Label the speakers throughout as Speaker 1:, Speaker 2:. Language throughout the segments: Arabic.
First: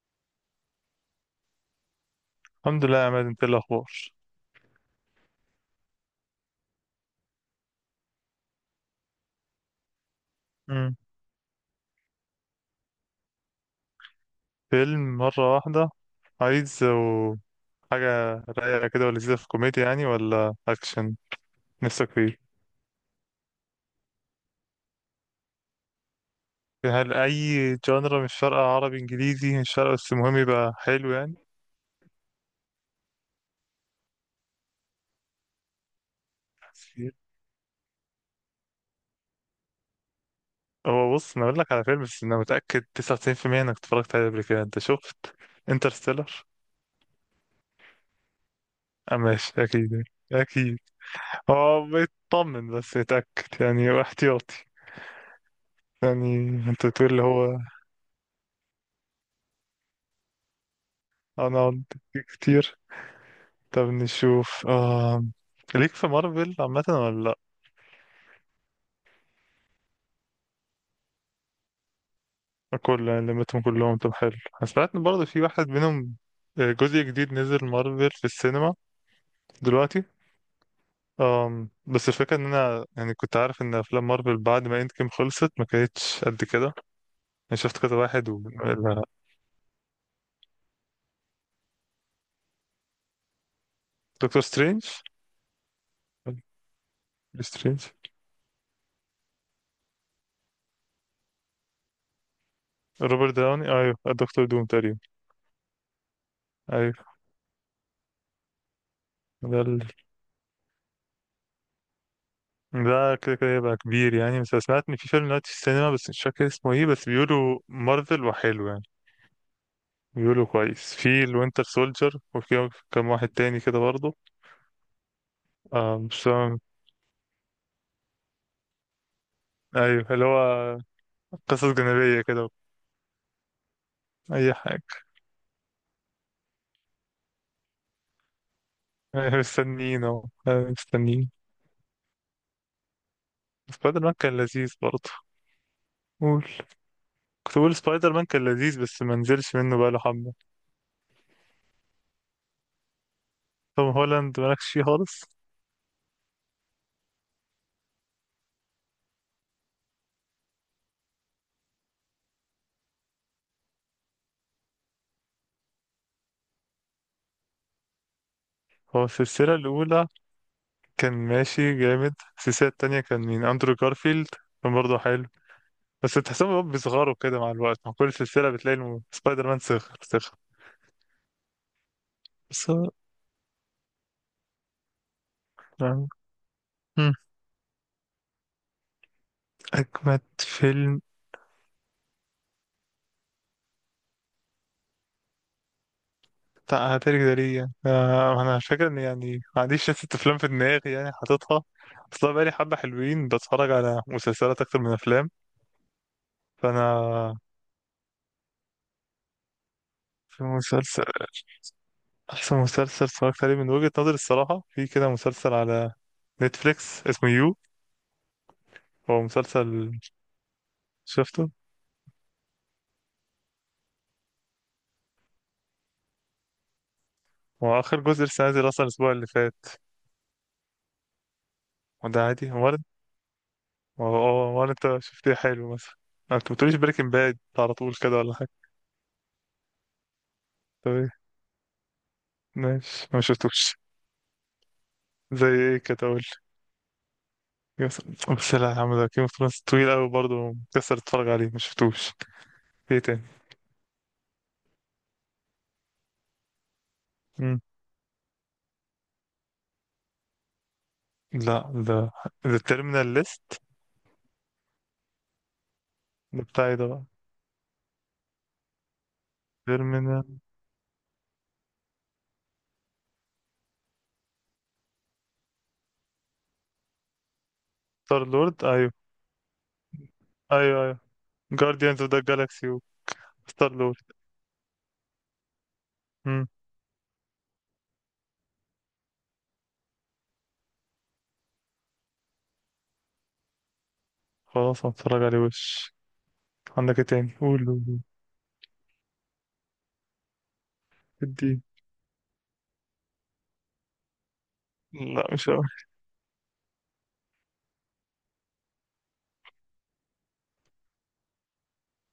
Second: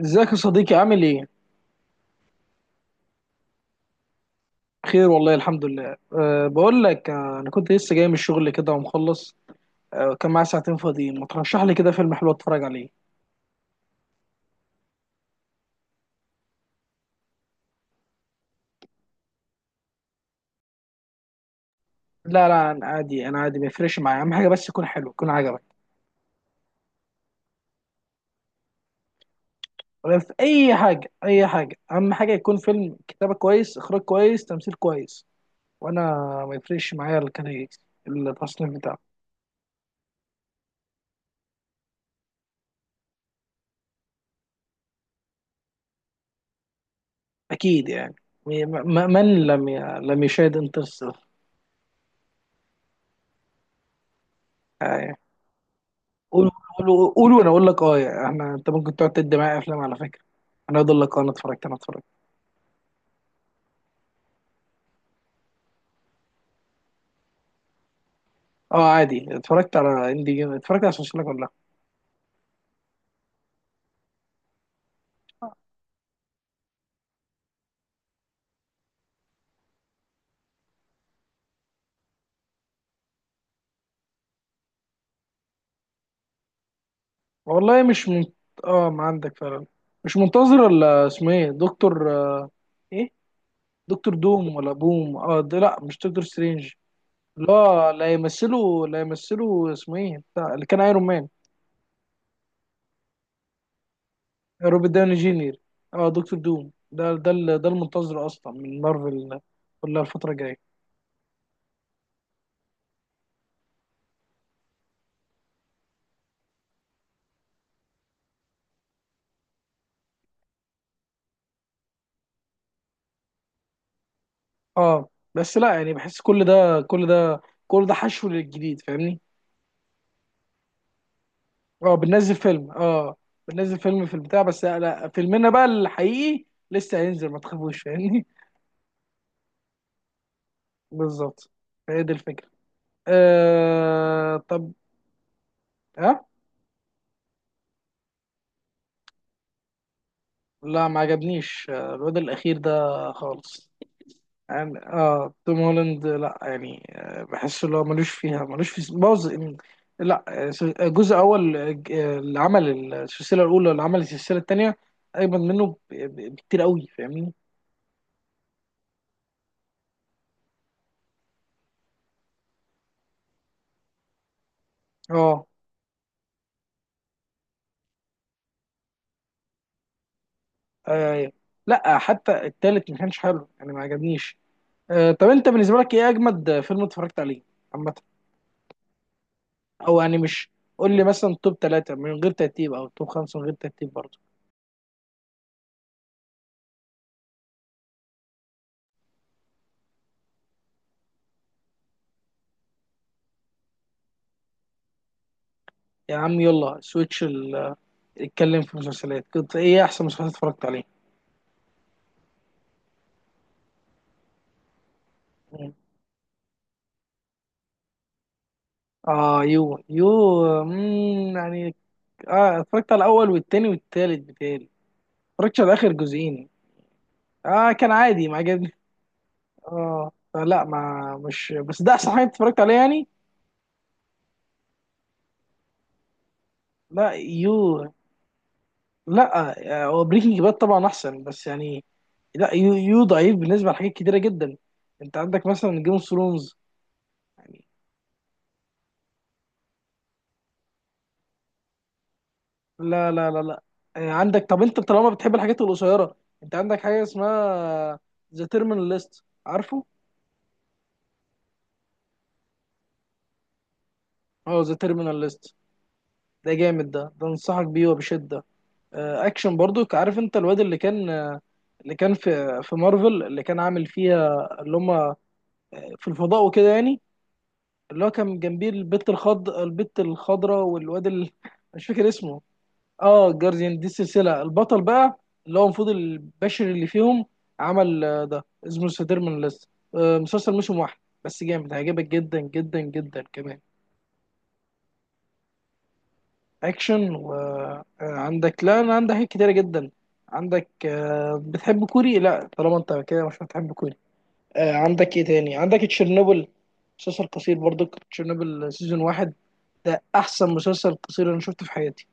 Speaker 1: ازيك يا صديقي عامل ايه؟
Speaker 2: الحمد لله يا عماد، انت ايه الاخبار؟
Speaker 1: بخير والله الحمد لله أه بقول لك انا كنت لسه جاي من الشغل كده ومخلص أه كان معايا ساعتين
Speaker 2: مم.
Speaker 1: فاضيين ما ترشح لي كده فيلم حلو اتفرج عليه.
Speaker 2: فيلم مره واحده. عايز و- حاجه رايقه كده ولذيذه، في كوميديا يعني ولا اكشن نفسك فيه؟
Speaker 1: لا انا عادي، ما يفرقش معايا، اهم حاجه بس يكون حلو يكون عجبك،
Speaker 2: هل اي جانرا مش فارقه، عربي انجليزي مش فارقه، بس
Speaker 1: ولا في
Speaker 2: المهم يبقى
Speaker 1: اي حاجه.
Speaker 2: حلو يعني.
Speaker 1: اي حاجه اهم حاجه يكون فيلم كتابه كويس، اخراج كويس، تمثيل كويس، وانا ما يفرقش معايا الكاتيجوري، التصنيف بتاعه.
Speaker 2: هو بص، انا اقول لك على فيلم بس انا متاكد 99% انك اتفرجت عليه قبل كده. انت شفت انترستيلر؟
Speaker 1: اكيد يعني م-
Speaker 2: اه
Speaker 1: من
Speaker 2: ماشي، اكيد
Speaker 1: لم يشاهد
Speaker 2: اكيد.
Speaker 1: انترستيلر.
Speaker 2: هو بيطمن بس يتاكد يعني، احتياطي يعني.
Speaker 1: قول
Speaker 2: انت بتقول
Speaker 1: قول
Speaker 2: اللي
Speaker 1: قول وانا
Speaker 2: هو.
Speaker 1: اقول لك، اه يعني احنا، انت ممكن تقعد تدي معايا افلام على فكره. انا اقول لك اه، انا اتفرجت، انا
Speaker 2: انا
Speaker 1: اتفرجت
Speaker 2: كتير. طب نشوف. ليك في مارفل عامة ولا
Speaker 1: اه عادي، اتفرجت على اندي جيم، اتفرجت على سلسله كلها.
Speaker 2: لأ؟ كل يعني لمتهم كلهم، طب حلو. أنا سمعت إن برضه في واحد منهم، جزء جديد نزل مارفل في السينما دلوقتي. بس الفكرة إن أنا يعني كنت عارف إن أفلام مارفل بعد ما إند جيم خلصت ما كانتش قد كده. أنا شفت
Speaker 1: والله
Speaker 2: كذا
Speaker 1: مش
Speaker 2: واحد
Speaker 1: منت... اه ما
Speaker 2: لا،
Speaker 1: عندك فعلا، مش منتظر. ولا اسمه ايه، دكتور ايه، دكتور
Speaker 2: دكتور
Speaker 1: دوم ولا
Speaker 2: سترينج.
Speaker 1: بوم؟ اه ده، لا مش دكتور سترينج.
Speaker 2: دكتور سترينج
Speaker 1: لا لا يمثله، اسمه ايه بتاع اللي كان ايرون مان.
Speaker 2: روبرت داوني، أيوه الدكتور دوم
Speaker 1: روبرت
Speaker 2: تقريبا.
Speaker 1: داوني جينير. اه دكتور دوم
Speaker 2: أيوه
Speaker 1: ده، ده المنتظر اصلا من مارفل
Speaker 2: ده
Speaker 1: كلها الفتره الجايه.
Speaker 2: ده كده كده يبقى كبير يعني. بس أنا سمعت ان في فيلم دلوقتي في السينما بس مش فاكر اسمه ايه، بس بيقولوا مارفل وحلو يعني. بيقولوا كويس في الوينتر سولجر، وفي كام واحد تاني كده برضه.
Speaker 1: اه بس لا يعني، بحس
Speaker 2: مش فاهم.
Speaker 1: كل ده حشو للجديد، فاهمني.
Speaker 2: ايوه، اللي هو قصص
Speaker 1: اه
Speaker 2: جانبية
Speaker 1: بننزل
Speaker 2: كده.
Speaker 1: فيلم، اه بننزل فيلم في البتاع،
Speaker 2: اي
Speaker 1: بس لا
Speaker 2: حاجة.
Speaker 1: لا، فيلمنا بقى الحقيقي لسه هينزل، ما تخافوش فاهمني.
Speaker 2: مستنيين اهو. مستنيين.
Speaker 1: بالظبط، هي دي الفكرة.
Speaker 2: سبايدر مان كان
Speaker 1: آه طب،
Speaker 2: لذيذ برضه.
Speaker 1: ها،
Speaker 2: قول. كنت بقول سبايدر مان كان لذيذ بس ما نزلش منه بقاله حبة.
Speaker 1: لا ما عجبنيش الواد الأخير ده خالص.
Speaker 2: توم هولاند مالكش
Speaker 1: يعني
Speaker 2: فيه خالص.
Speaker 1: اه توم هولاند، لا يعني بحس اللي هو ملوش فيها، ملوش في بوظ. لا جزء اول، اللي عمل السلسله الاولى، اللي عمل السلسله الثانيه اجمد منه بكتير قوي، فاهمني.
Speaker 2: هو السلسلة الأولى كان ماشي جامد. السلسلة التانية كان مين؟ أندرو جارفيلد، كان برضه حلو.
Speaker 1: اه،
Speaker 2: بس تحسهم هو بيصغروا كده مع الوقت، مع كل سلسلة بتلاقي سبايدر مان صغر صغر.
Speaker 1: آه، لا حتى
Speaker 2: بس
Speaker 1: الثالث
Speaker 2: هو
Speaker 1: ما كانش حلو يعني، ما عجبنيش. طب انت بالنسبه لك ايه
Speaker 2: يعني.
Speaker 1: اجمد فيلم
Speaker 2: مم.
Speaker 1: اتفرجت عليه عامه؟ او يعني
Speaker 2: أجمد
Speaker 1: مش قول
Speaker 2: فيلم
Speaker 1: لي مثلا توب ثلاثه من غير ترتيب، او توب خمسه من غير ترتيب برضه.
Speaker 2: بتاع هتاري ده ليه يعني؟ أنا فاكر إن يعني ما عنديش ست أفلام في دماغي يعني حاططها أصلا، بقالي حبة حلوين بتفرج على مسلسلات أكتر من أفلام.
Speaker 1: يا عم يلا سويتش
Speaker 2: فأنا
Speaker 1: اتكلم في مسلسلات، كنت ايه احسن مسلسلات
Speaker 2: في
Speaker 1: اتفرجت عليها؟
Speaker 2: مسلسل، أحسن مسلسل اتفرجت عليه من وجهة نظري الصراحة، في كده مسلسل
Speaker 1: مين؟
Speaker 2: على نتفليكس اسمه يو. هو
Speaker 1: اه يو،
Speaker 2: مسلسل.
Speaker 1: يو، مم
Speaker 2: شفته؟
Speaker 1: يعني. اه اتفرجت على الاول والتاني والتالت، بتالي اتفرجتش على اخر جزئين. اه
Speaker 2: هو
Speaker 1: كان
Speaker 2: آخر جزء
Speaker 1: عادي، ما
Speaker 2: لسه نازل
Speaker 1: عجبني.
Speaker 2: أصلا الأسبوع اللي فات،
Speaker 1: اه فلا ما مش، بس ده احسن
Speaker 2: وده
Speaker 1: حاجه
Speaker 2: عادي
Speaker 1: اتفرجت عليها
Speaker 2: وارد.
Speaker 1: يعني.
Speaker 2: وهو هو وارد. أنت شفتيه حلو مثلا؟ أنت بتقوليش
Speaker 1: لا
Speaker 2: بريكنج باد على
Speaker 1: يو.
Speaker 2: طول كده ولا حاجة؟
Speaker 1: لا هو بريكنج باد طبعا
Speaker 2: طب إيه؟
Speaker 1: احسن، بس يعني لا، يو
Speaker 2: ماشي، ما
Speaker 1: ضعيف بالنسبه
Speaker 2: شفتوش.
Speaker 1: لحاجات كتيره جدا. انت عندك
Speaker 2: زي إيه
Speaker 1: مثلا جيم
Speaker 2: كده
Speaker 1: اوف
Speaker 2: أقول؟
Speaker 1: ثرونز يعني.
Speaker 2: بس لا يا عم، ده جيم اوف ثرونز طويل أوي برضه، مكسر تتفرج عليه، ما شفتوش. إيه
Speaker 1: لا
Speaker 2: تاني؟
Speaker 1: لا لا لا عندك، طب انت طالما بتحب الحاجات القصيره، انت عندك حاجه
Speaker 2: مم.
Speaker 1: اسمها ذا تيرمينال ليست، عارفه؟
Speaker 2: لا ده تيرمينال ليست.
Speaker 1: اه ذا تيرمينال ليست،
Speaker 2: ده
Speaker 1: ده
Speaker 2: بتاعي ده
Speaker 1: جامد
Speaker 2: بقى.
Speaker 1: ده، انصحك بيه وبشده. اكشن برضو. عارف انت
Speaker 2: تيرمينال.
Speaker 1: الواد اللي كان اللي كان في مارفل، اللي كان عامل فيها اللي هم في الفضاء وكده يعني، اللي هو
Speaker 2: ستار
Speaker 1: كان
Speaker 2: لورد،
Speaker 1: جنبيه
Speaker 2: أيوه
Speaker 1: البت الخضراء
Speaker 2: أيوه أيوه.
Speaker 1: والواد مش
Speaker 2: جارديانز
Speaker 1: فاكر
Speaker 2: أوف ذا
Speaker 1: اسمه.
Speaker 2: جالاكسي.
Speaker 1: اه
Speaker 2: ستار
Speaker 1: جارديان، دي
Speaker 2: لورد.
Speaker 1: السلسله البطل بقى، اللي هو المفروض
Speaker 2: مم.
Speaker 1: البشري اللي فيهم عمل ده اسمه ذا تيرمينال ليست، مسلسل موسم واحد بس جامد، هيعجبك جدا جدا جدا كمان.
Speaker 2: خلاص هتفرج عليه وش. عندك إيه
Speaker 1: اكشن،
Speaker 2: تاني؟ قول قول قول.
Speaker 1: وعندك، لا انا عندي حاجات كتيره جدا. عندك
Speaker 2: ادي.
Speaker 1: بتحب كوري؟ لا طالما انت كده مش هتحب كوري. عندك ايه
Speaker 2: لا مش
Speaker 1: تاني،
Speaker 2: هو.
Speaker 1: عندك تشيرنوبل، مسلسل قصير برضو، تشيرنوبل سيزون واحد، ده احسن مسلسل قصير انا شفته في حياتي.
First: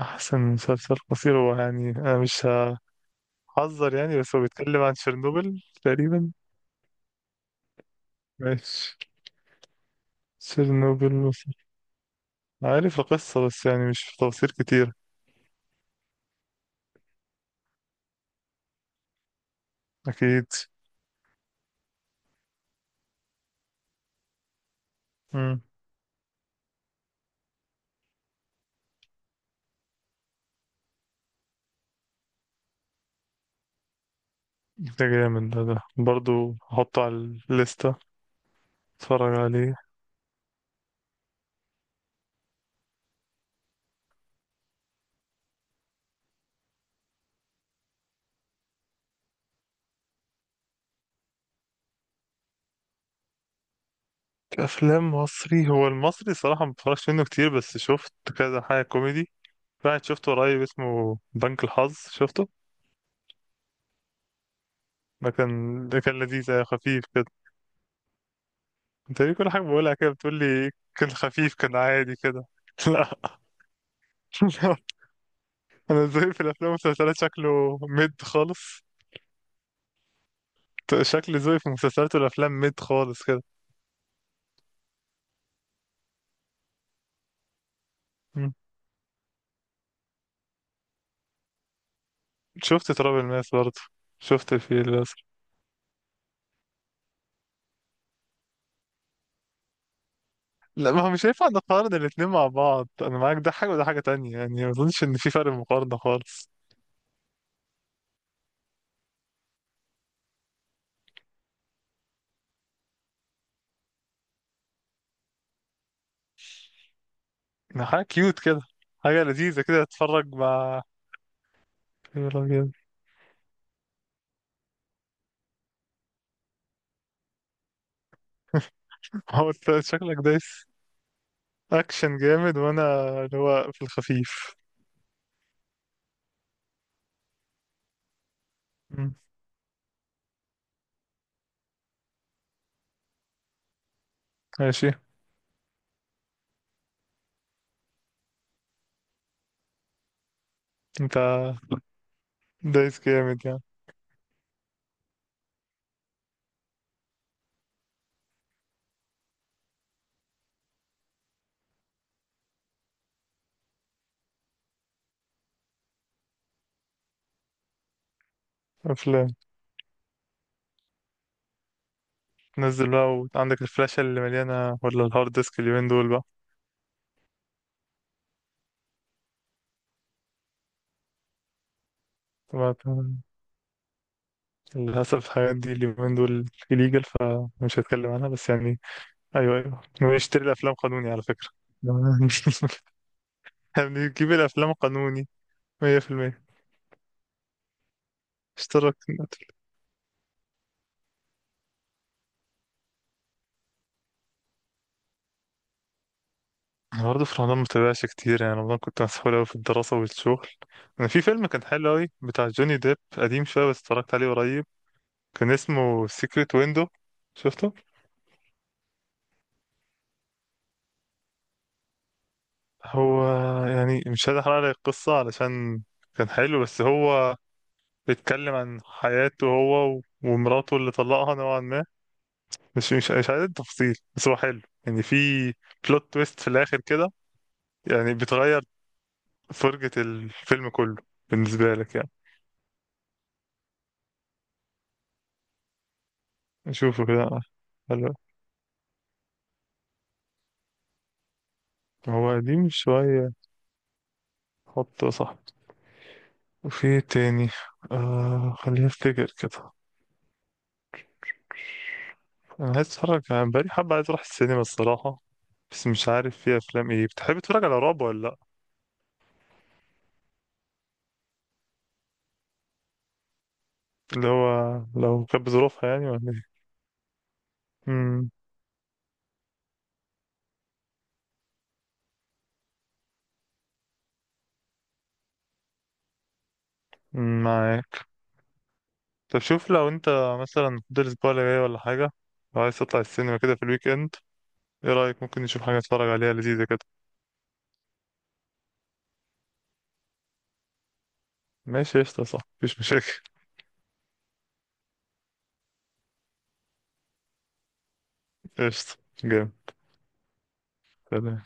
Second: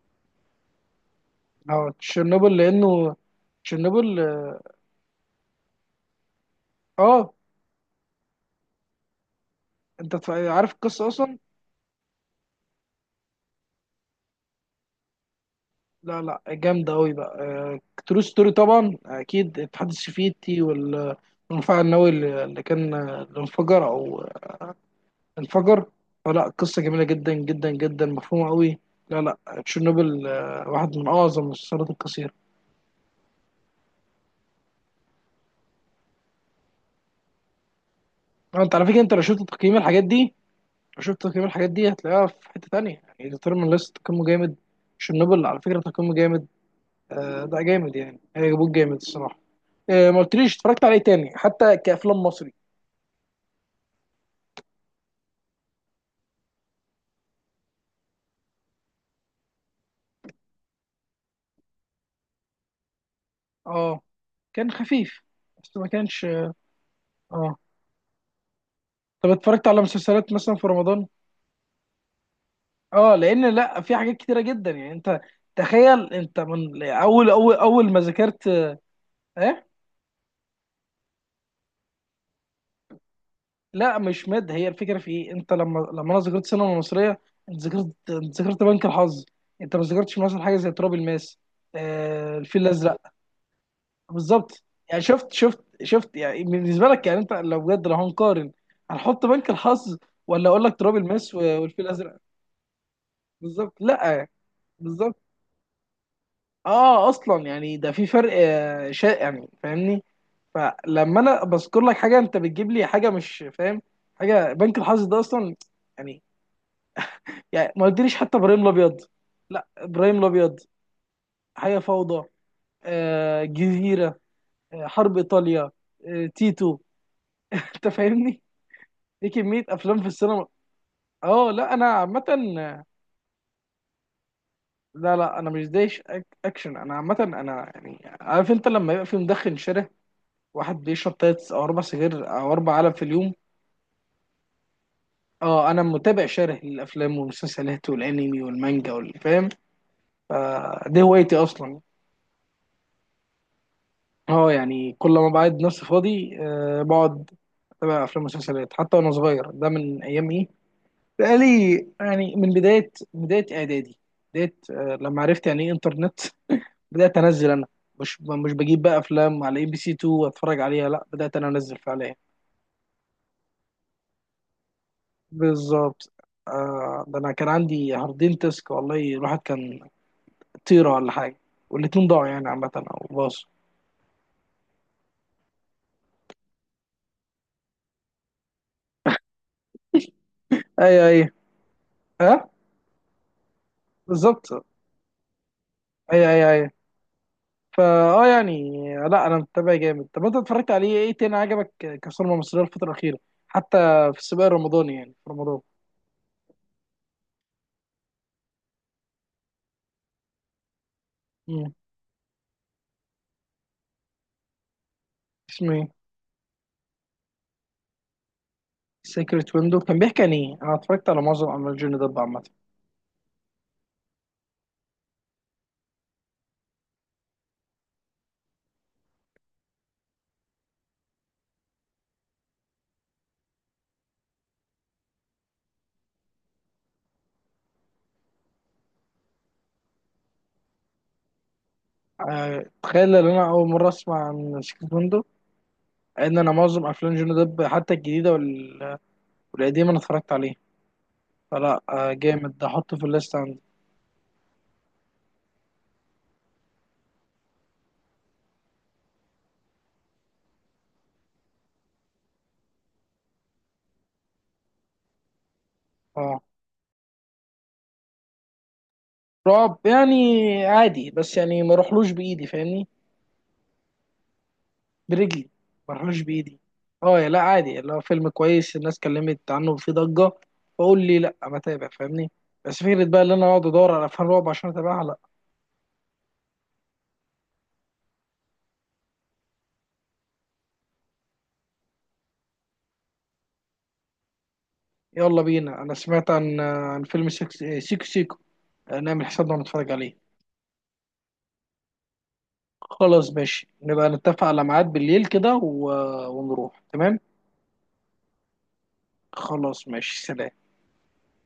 Speaker 2: أحسن مسلسل قصير هو يعني،
Speaker 1: اه
Speaker 2: أنا مش
Speaker 1: تشيرنوبل، لانه
Speaker 2: هحذر يعني
Speaker 1: تشيرنوبل
Speaker 2: بس هو
Speaker 1: اه،
Speaker 2: بيتكلم عن تشيرنوبل تقريبا.
Speaker 1: آه،
Speaker 2: ماشي.
Speaker 1: انت عارف القصه
Speaker 2: تشيرنوبل
Speaker 1: اصلا؟
Speaker 2: مصر. عارف القصة بس يعني مش في تفاصيل كتير.
Speaker 1: لا جامده قوي بقى، ترو ستوري طبعا اكيد، الاتحاد
Speaker 2: أكيد.
Speaker 1: السوفيتي والمفاعل النووي اللي كان اللي انفجر او
Speaker 2: مم.
Speaker 1: انفجر. فلا قصة جميلة جدا جدا جدا، مفهومة قوي. لا لا، تشيرنوبل واحد من أعظم المسلسلات القصيرة.
Speaker 2: ده جامد ده برضو، هحطه على الليستة،
Speaker 1: أنت على فكرة، أنت لو
Speaker 2: اتفرج
Speaker 1: شفت تقييم
Speaker 2: عليه.
Speaker 1: الحاجات دي لو شفت تقييم الحاجات دي هتلاقيها في حتة تانية يعني. ديترمين ليست تقييمه جامد، تشيرنوبل على فكرة تقييمه جامد. ده جامد يعني، هي جابوه جامد الصراحة. ما قلتليش اتفرجت عليه تاني حتى كأفلام مصري؟
Speaker 2: كأفلام مصري، هو المصري صراحة ما بتفرجش منه كتير بس شفت كذا حاجة كوميدي. واحد شفته قريب اسمه بنك الحظ، شفته؟
Speaker 1: اه كان خفيف،
Speaker 2: ده كان
Speaker 1: بس ما
Speaker 2: ده كان
Speaker 1: كانش
Speaker 2: لذيذ،
Speaker 1: اه،
Speaker 2: خفيف كده.
Speaker 1: آه.
Speaker 2: انت
Speaker 1: طب
Speaker 2: ليه كل حاجة
Speaker 1: اتفرجت على
Speaker 2: بقولها كده
Speaker 1: مسلسلات
Speaker 2: بتقول
Speaker 1: مثلا في
Speaker 2: لي
Speaker 1: رمضان؟
Speaker 2: كان خفيف كان عادي كده؟
Speaker 1: اه
Speaker 2: لا.
Speaker 1: لان، لا في حاجات كتيره جدا
Speaker 2: لا.
Speaker 1: يعني انت،
Speaker 2: انا
Speaker 1: تخيل،
Speaker 2: ذوقي
Speaker 1: انت
Speaker 2: في الافلام
Speaker 1: من
Speaker 2: والمسلسلات
Speaker 1: اول اول
Speaker 2: شكله
Speaker 1: اول ما
Speaker 2: ميد
Speaker 1: ذاكرت،
Speaker 2: خالص.
Speaker 1: ايه.
Speaker 2: شكل ذوقي في المسلسلات والافلام ميد خالص كده.
Speaker 1: لا مش مد، هي الفكره في ايه، انت لما انا ذاكرت سينما مصريه، انت ذاكرت،
Speaker 2: مم.
Speaker 1: بنك الحظ، انت ما ذاكرتش مثلا حاجه زي تراب الماس، آه الفيل
Speaker 2: شفت
Speaker 1: الازرق.
Speaker 2: تراب الماس برضه. شفت
Speaker 1: بالظبط،
Speaker 2: الفيل
Speaker 1: يعني
Speaker 2: الازرق.
Speaker 1: شفت يعني. بالنسبه لك يعني، انت لو بجد لو هنقارن، هنحط بنك الحظ ولا اقول لك
Speaker 2: لا،
Speaker 1: تراب
Speaker 2: ما هو مش
Speaker 1: الماس
Speaker 2: هينفع
Speaker 1: والفيل
Speaker 2: نقارن
Speaker 1: الازرق؟
Speaker 2: الاتنين مع بعض. انا معاك، ده حاجة
Speaker 1: بالظبط
Speaker 2: وده حاجة
Speaker 1: لا،
Speaker 2: تانية يعني، ما اظنش ان
Speaker 1: بالظبط.
Speaker 2: في فرق مقارنة خالص.
Speaker 1: اه اصلا يعني ده في فرق شائع يعني، فاهمني. فلما انا بذكر لك حاجه انت بتجيب لي حاجه مش فاهم، حاجه بنك الحظ ده اصلا يعني، يعني ما
Speaker 2: يعني حاجة
Speaker 1: قلتليش حتى
Speaker 2: كيوت
Speaker 1: ابراهيم
Speaker 2: كده،
Speaker 1: الابيض.
Speaker 2: حاجة لذيذة
Speaker 1: لا
Speaker 2: كده
Speaker 1: ابراهيم
Speaker 2: تتفرج
Speaker 1: الابيض،
Speaker 2: مع.
Speaker 1: حياه فوضى،
Speaker 2: يا راجل.
Speaker 1: آه جزيره، آه حرب ايطاليا، آه تيتو، انت فاهمني، دي
Speaker 2: هو
Speaker 1: كميه
Speaker 2: انت
Speaker 1: افلام في
Speaker 2: شكلك
Speaker 1: السينما.
Speaker 2: دايس
Speaker 1: اه لا انا
Speaker 2: اكشن جامد،
Speaker 1: عامه،
Speaker 2: وانا اللي هو في الخفيف.
Speaker 1: لا لا انا مش دايش اكشن، انا عامه انا يعني. عارف انت لما يبقى
Speaker 2: مم.
Speaker 1: في مدخن شارع، واحد بيشرب تلات او اربع سجاير او اربع علب في اليوم،
Speaker 2: ماشي.
Speaker 1: اه انا متابع شره للافلام والمسلسلات والانمي والمانجا والفام، فدي
Speaker 2: انت
Speaker 1: هوايتي اصلا.
Speaker 2: دايس جامد يعني.
Speaker 1: اه يعني كل ما بعد نفسي فاضي آه بقعد اتابع افلام ومسلسلات. حتى وانا صغير ده، من ايام ايه، بقالي يعني من بدايه اعدادي، بدايه آه لما عرفت يعني ايه انترنت، بدات انزل انا. مش بجيب بقى
Speaker 2: افلام
Speaker 1: افلام على اي بي سي 2 واتفرج عليها، لا بدات انا انزل فعليا.
Speaker 2: تنزل بقى، وعندك الفلاشة اللي مليانة ولا الهارد ديسك اليومين دول
Speaker 1: بالظبط،
Speaker 2: بقى؟
Speaker 1: آه ده انا كان عندي هاردين تسك والله، الواحد كان طيره ولا حاجه، والاتنين ضاعوا يعني عامه او
Speaker 2: طبعا،
Speaker 1: باصوا.
Speaker 2: للأسف الحاجات دي اليومين دول إليجال فمش هتكلم عنها، بس يعني أيوه أيوه، ونشتري الأفلام
Speaker 1: ايوه
Speaker 2: قانوني على
Speaker 1: ايوه،
Speaker 2: فكرة.
Speaker 1: ها،
Speaker 2: احنا بنجيب
Speaker 1: بالظبط،
Speaker 2: الأفلام قانوني
Speaker 1: ايوه
Speaker 2: 100%.
Speaker 1: ايوه ايوه. فا اه يعني،
Speaker 2: اشترك.
Speaker 1: لا انا متابع جامد. طب انت اتفرجت عليه ايه تاني عجبك كصورة مصرية الفترة الأخيرة، حتى في السباق الرمضاني يعني في رمضان؟
Speaker 2: أنا برضه في رمضان متابعش كتير، يعني رمضان كنت مسحول أوي في الدراسة والشغل. أنا في فيلم كان
Speaker 1: مم.
Speaker 2: حلو أوي بتاع جوني ديب، قديم شوية بس اتفرجت عليه قريب، كان
Speaker 1: اسمه ايه؟
Speaker 2: اسمه سيكريت ويندو. شفته؟
Speaker 1: سيكريت ويندو، كان بيحكي عن ايه؟ انا اتفرجت على معظم اعمال جوني ديب عامة.
Speaker 2: هو يعني مش عايز احرق لك القصة علشان كان حلو، بس هو بيتكلم عن حياته هو ومراته اللي طلقها نوعا ما. مش عايز التفاصيل بس هو حلو يعني. في بلوت تويست في الآخر كده، يعني بتغير فرجة الفيلم كله بالنسبة لك يعني.
Speaker 1: تخيل ان انا اول مرة اسمع عن سيكريت ويندو، ان انا معظم
Speaker 2: نشوفه
Speaker 1: افلام
Speaker 2: كده.
Speaker 1: جوني ديب حتى
Speaker 2: حلو.
Speaker 1: الجديدة والقديم انا اتفرجت عليه. فلا
Speaker 2: هو
Speaker 1: جامد ده،
Speaker 2: قديم
Speaker 1: احطه في
Speaker 2: شوية،
Speaker 1: الليست عندي.
Speaker 2: حطه صح. وفي إيه تاني؟ خليني افتكر كده. انا عايز اتفرج يعني، بقالي حبة عايز اروح السينما الصراحة. بس مش عارف
Speaker 1: اه
Speaker 2: في افلام ايه. بتحب تتفرج على رعب ولا لا؟
Speaker 1: رعب يعني عادي، بس يعني ما روحلوش بايدي فاهمني،
Speaker 2: اللي هو لو كانت
Speaker 1: برجلي.
Speaker 2: بظروفها
Speaker 1: ما
Speaker 2: يعني،
Speaker 1: روحلوش
Speaker 2: ولا ايه؟
Speaker 1: بايدي. اه يا لا عادي، اللي هو فيلم
Speaker 2: امم.
Speaker 1: كويس الناس اتكلمت عنه وفيه ضجة، بقول لي لا بتابع فاهمني. بس فكرة بقى اللي انا اقعد ادور على افلام رعب عشان اتابعها، لا.
Speaker 2: أمم، معاك. طب شوف لو انت مثلا فاضل الاسبوع اللي جاي ولا حاجه، لو عايز تطلع السينما كده في الويك اند، ايه رايك؟ ممكن
Speaker 1: يلا
Speaker 2: نشوف حاجه
Speaker 1: بينا، انا
Speaker 2: نتفرج
Speaker 1: سمعت
Speaker 2: عليها
Speaker 1: عن
Speaker 2: لذيذه كده.
Speaker 1: فيلم سيكو، سيكو، سيكو. نعمل حسابنا ونتفرج عليه.
Speaker 2: ماشي قشطه، صح، مفيش مشاكل.
Speaker 1: خلاص ماشي، نبقى نتفق على ميعاد بالليل كده ونروح، تمام.
Speaker 2: قشطه جامد.
Speaker 1: خلاص ماشي، سلام.
Speaker 2: سلام.